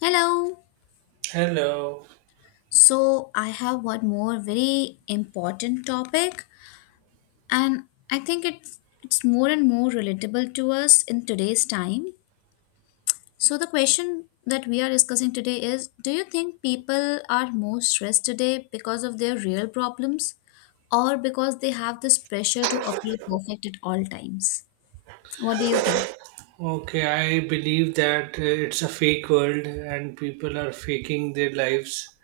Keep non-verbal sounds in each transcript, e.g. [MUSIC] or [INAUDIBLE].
Hello. Hello. So I have one more very important topic, and I think it's more and more relatable to us in today's time. So the question that we are discussing today is, do you think people are more stressed today because of their real problems, or because they have this pressure to appear perfect at all times? What do you think? Okay, I believe that it's a fake world and people are faking their lives.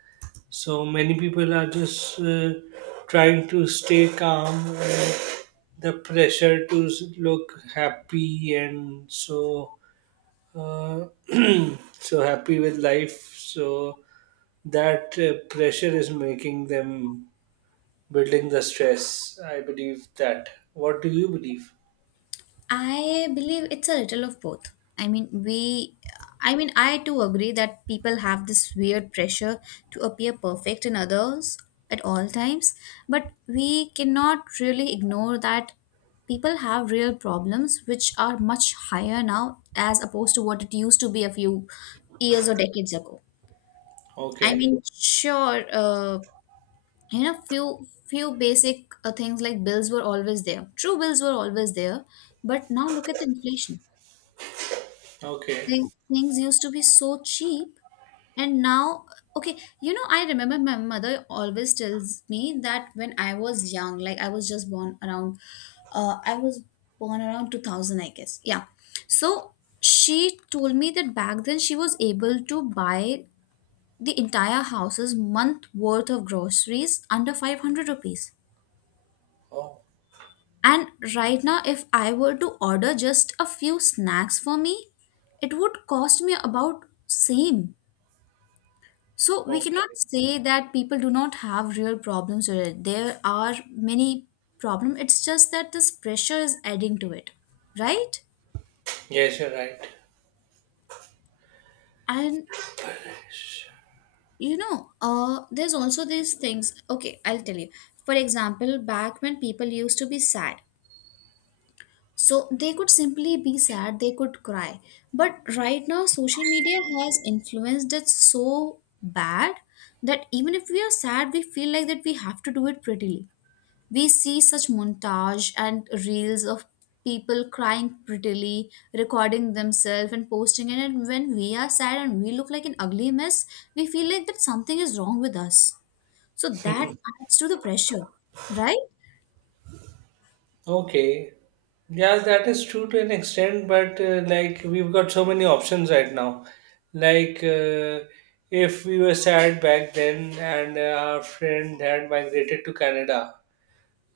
So many people are just trying to stay calm. And the pressure to look happy and so uh, [CLEARS THROAT] so happy with life. So that pressure is making them building the stress. I believe that. What do you believe? I believe it's a little of both. I mean, we, I mean, I too agree that people have this weird pressure to appear perfect in others at all times, but we cannot really ignore that people have real problems which are much higher now as opposed to what it used to be a few years or decades ago. I Okay. mean, sure, you know, few basic things like bills were always there. True, bills were always there, but now look at the inflation. Okay. Things used to be so cheap, and now, okay, you know, I remember my mother always tells me that when I was young, like I was just born around I was born around 2000, I guess. Yeah. So she told me that back then she was able to buy the entire house's month worth of groceries under 500 rupees, Oh. and right now if I were to order just a few snacks for me, it would cost me about same. So we cannot Okay. say that people do not have real problems with it. There are many problems. It's just that this pressure is adding to it, right? Yes, you're right. And you know, there's also these things. Okay, I'll tell you. For example, back when people used to be sad, so they could simply be sad, they could cry. But right now, social media has influenced it so bad that even if we are sad, we feel like that we have to do it prettily. We see such montage and reels of people crying prettily, recording themselves and posting it. And when we are sad and we look like an ugly mess, we feel like that something is wrong with us. So that adds to the pressure, right? Okay. Yes, that is true to an extent, but like we've got so many options right now. Like if we were sad back then and our friend had migrated to Canada,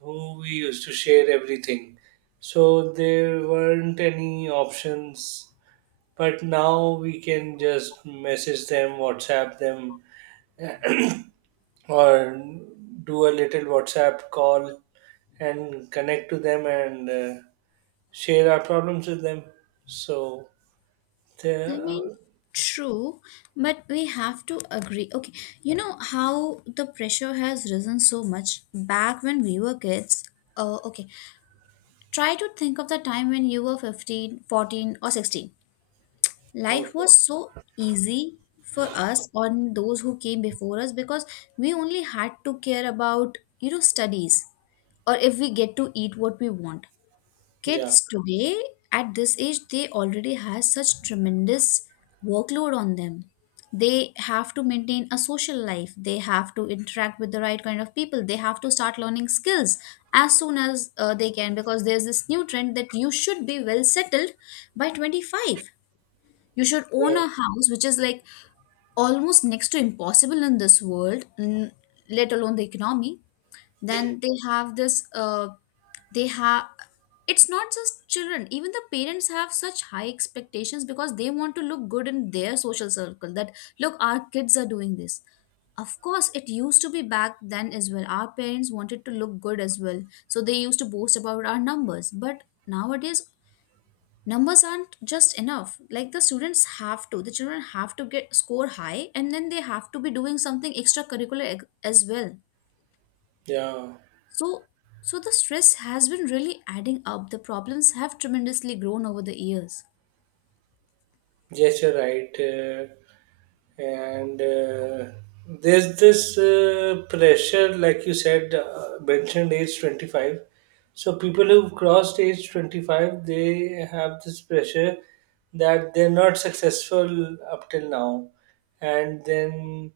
who we used to share everything. So there weren't any options, but now we can just message them, WhatsApp them, or do a little WhatsApp call and connect to them and share our problems with them. So they I mean, true, but we have to agree. Okay, you know how the pressure has risen so much back when we were kids? Okay, try to think of the time when you were 15, 14, or 16. Life okay. was so easy for us on those who came before us, because we only had to care about, you know, studies, or if we get to eat what we want. Yeah, Kids today at this age they already has such tremendous workload on them. They have to maintain a social life, they have to interact with the right kind of people, they have to start learning skills as soon as they can, because there's this new trend that you should be well settled by 25, you should own yeah, a house, which is like almost next to impossible in this world, let alone the economy. Then they have this, they have, it's not just children, even the parents have such high expectations, because they want to look good in their social circle, that, look, our kids are doing this. Of course, it used to be back then as well. Our parents wanted to look good as well. So they used to boast about our numbers. But nowadays, numbers aren't just enough. Like the children have to get score high, and then they have to be doing something as well. yeah. So, so the stress has been really adding up, the problems have tremendously grown over the years. Yes, you're right. And there's this pressure, like you said, mentioned age 25. So people who've crossed age 25, they have this pressure that they're not successful up till now, and then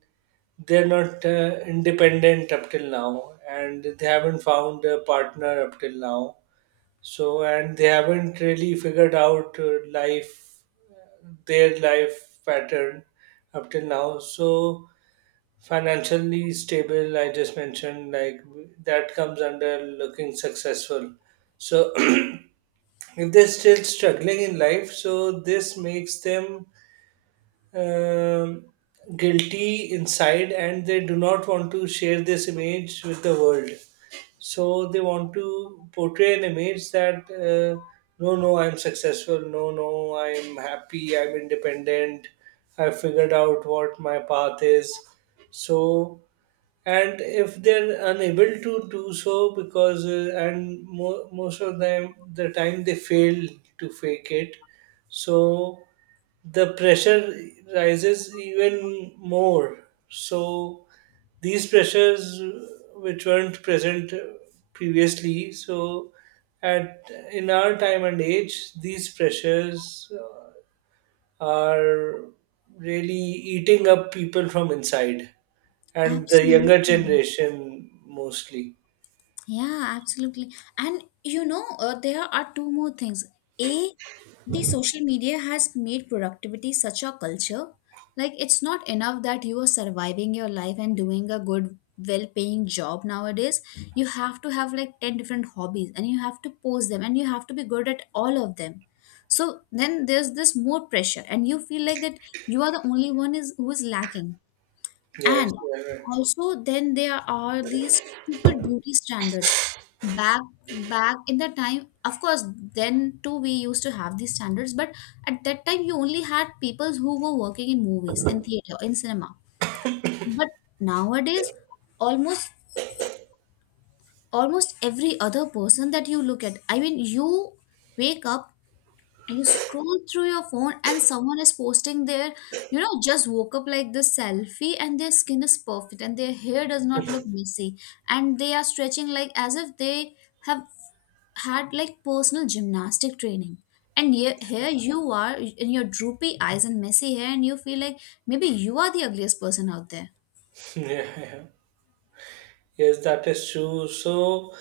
they're not independent up till now, and they haven't found a partner up till now. So, and they haven't really figured out life, their life pattern up till now. So, financially stable, I just mentioned, like that comes under looking successful. So, [CLEARS THROAT] if they're still struggling in life, so this makes them um, guilty inside and they do not want to share this image with the world. So they want to portray an image that no, no, I'm successful, no, no, I'm happy, I'm independent, I figured out what my path is. So, and if they're unable to do so because, and most of them, the time they fail to fake it. So, the pressure rises even more. So these pressures which weren't present previously, so at in our time and age, these pressures are really eating up people from inside and the younger Absolutely. generation mostly. Yeah, absolutely. And you know, there are two more things. A, the social media has made productivity such a culture. Like, it's not enough that you are surviving your life and doing a good, well paying job nowadays. You have to have like 10 different hobbies, and you have to post them, and you have to be good at all of them. So then there's this more pressure, and you feel like that you are the only one is who is lacking. Yes, And yeah, also, then there are these stupid beauty standards. Back Back in the time, of course, then too we used to have these standards, but at that time you only had people who were working in movies, in theater, in cinema. But nowadays, almost almost every other person that you look at, I mean, you wake up, you scroll through your phone, and someone is posting their, you know, just woke up like this selfie, and their skin is perfect and their hair does not look messy, and they are stretching like as if they have had like personal gymnastic training, and here you are in your droopy eyes and messy hair, and you feel like maybe you are the ugliest person out there. [LAUGHS] yeah. Yes, that is true. So,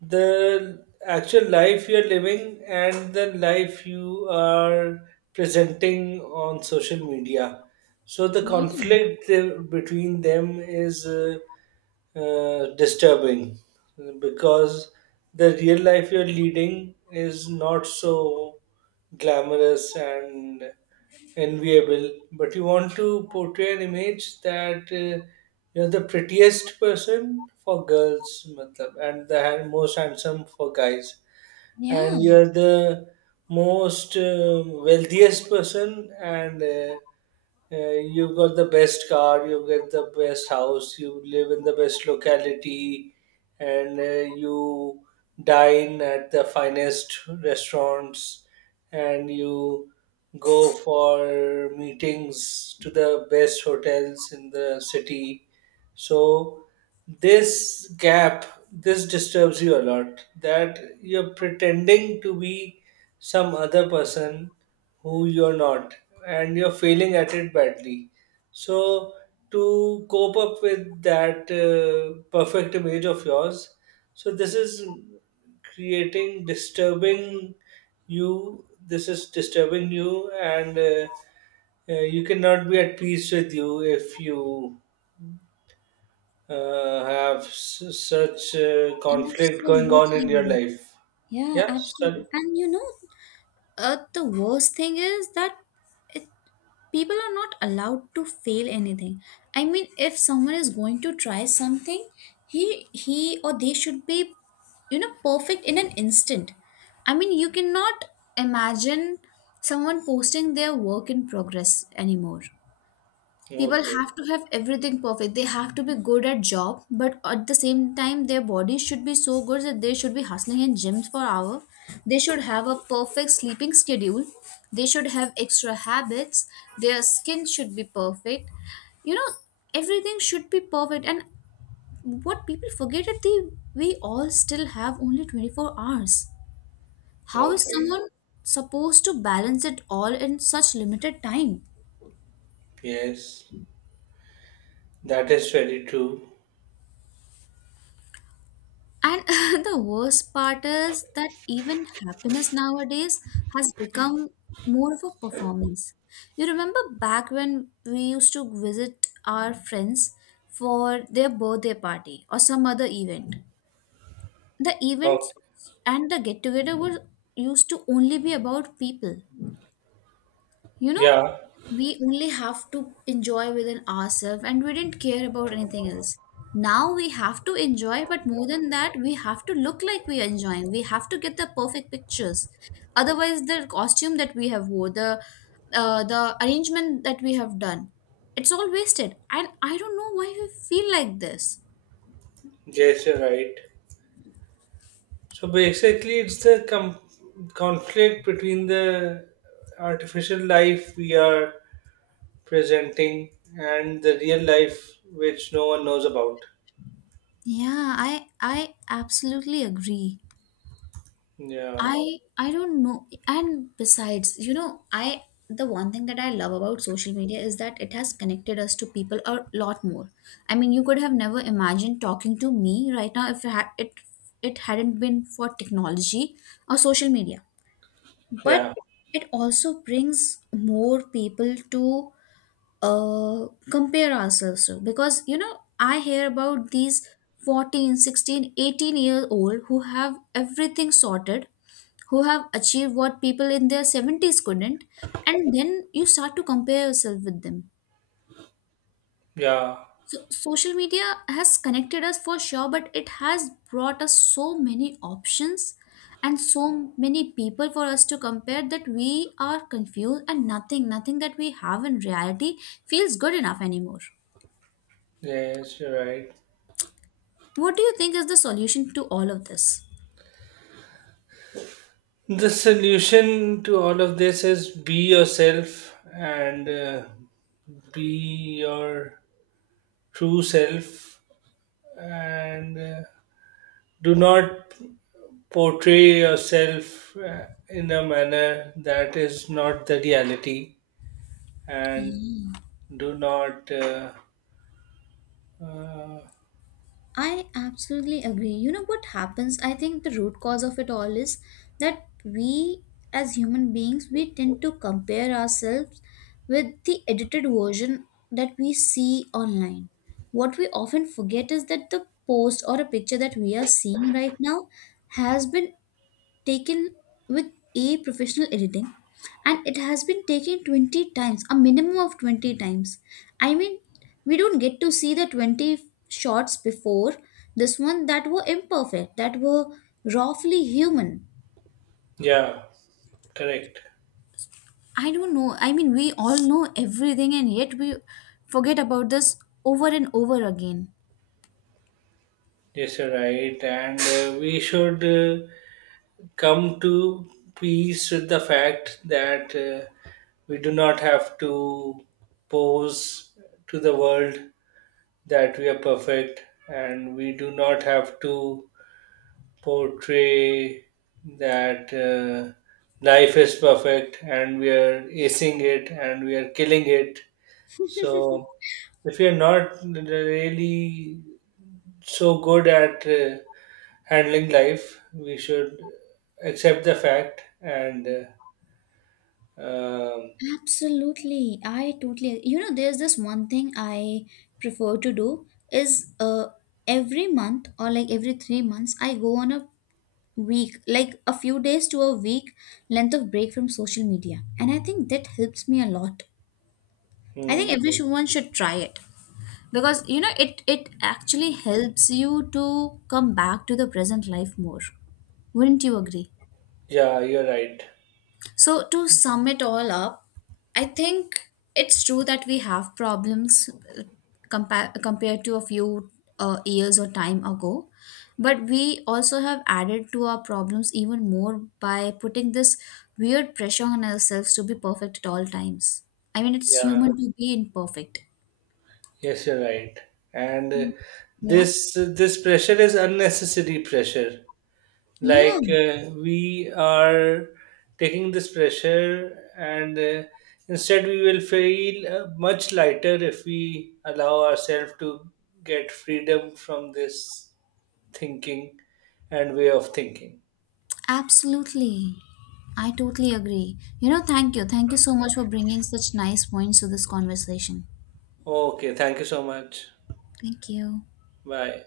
the actual life you're living and the life you are presenting on social media. So, the Yeah. conflict between them is disturbing because the real life you're leading is not so glamorous and enviable, but you want to portray an image that you're the prettiest person for girls matlab, and the most handsome for guys Yeah, and you are the most wealthiest person and you've got the best car, you have got the best house, you live in the best locality and you dine at the finest restaurants and you go for meetings to the best hotels in the city. So this gap, this disturbs you a lot that you're pretending to be some other person who you're not and you're failing at it badly. So to cope up with that perfect image of yours, so this is creating disturbing you this is disturbing you and you cannot be at peace with you if you have such conflict going on in your absolutely. life. Yeah, Yeah, absolutely. sorry. And you know, the worst thing is that it, people are not allowed to fail anything. I mean, if someone is going to try something, he or they should be, you know, perfect in an instant. I mean, you cannot imagine someone posting their work in progress anymore. People Okay, have to have everything perfect, they have to be good at job, but at the same time their bodies should be so good that they should be hustling in gyms for hour, they should have a perfect sleeping schedule, they should have extra habits, their skin should be perfect, you know, everything should be perfect. And what people forget is that they we all still have only 24 hours. How is okay. someone supposed to balance it all in such limited time? Yes, that is very true. And [LAUGHS] the worst part is that even happiness nowadays has become more of a performance. You remember back when we used to visit our friends for their birthday party or some other event. The Okay. events and the get together were used to only be about people. You know, Yeah, we only have to enjoy within ourselves, and we didn't care about anything else. Now we have to enjoy, but more than that, we have to look like we are enjoying. We have to get the perfect pictures. Otherwise, the costume that we have wore, the arrangement that we have done, it's all wasted. And I don't know why we feel like this. yes, you're right. So basically, it's the conflict between the artificial life we are presenting and the real life which no one knows about. Yeah, I absolutely agree. Yeah, I don't know. And besides, you know, I the one thing that I love about social media is that it has connected us to people a lot more. I mean, you could have never imagined talking to me right now if it hadn't been for technology or social media. But yeah, it also brings more people to compare ourselves to, because you know I hear about these fourteen, sixteen, eighteen 16-year-old who have everything sorted, who have achieved what people in their seventies couldn't, and then you start to compare yourself with them. yeah. So social media has connected us for sure, but it has brought us so many options and so many people for us to compare, that we are confused and nothing that we have in reality feels good enough anymore. Yes, you're right. What do you think is the solution to all of this? The solution to all of this is be yourself and be your true self and do not portray yourself in a manner that is not the reality and do not uh, I absolutely agree. You know what happens? I think the root cause of it all is that we as human beings we tend to compare ourselves with the edited version that we see online. What we often forget is that the post or a picture that we are seeing right now has been taken with a professional editing, and it has been taken 20 times, a minimum of 20 times. I mean, we don't get to see the 20 shots before this one that were imperfect, that were roughly human. yeah, correct. I don't know, I mean, we all know everything, and yet we forget about this over and over again. Yes, you're right, and we should come to peace with the fact that we do not have to pose to the world that we are perfect and we do not have to portray that life is perfect and we are acing it and we are killing it. So if you're not really so good at handling life, we should accept the fact and Um, Absolutely. I totally, you know, there's this one thing I prefer to do, is every month or like every 3 months I go on a week, like a few days to a week length of break from social media. And I think that helps me a lot. I think hmm, everyone should try it, because you know it actually helps you to come back to the present life more. Wouldn't you agree? yeah, you're right. So, to sum it all up, I think it's true that we have problems, uh, compared to a few years or time ago. But we also have added to our problems even more by putting this weird pressure on ourselves to be perfect at all times. I mean, it's Yeah, human to be imperfect. yes, you're right. And Yeah. this pressure is unnecessary pressure. Like Yeah, we are taking this pressure, and instead we will feel much lighter if we allow ourselves to get freedom from this thinking and way of thinking. absolutely. I totally agree. You know, thank you. Thank you so much for bringing such nice points to this conversation. Okay, thank you so much. Thank you. Bye.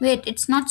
Wait, it's not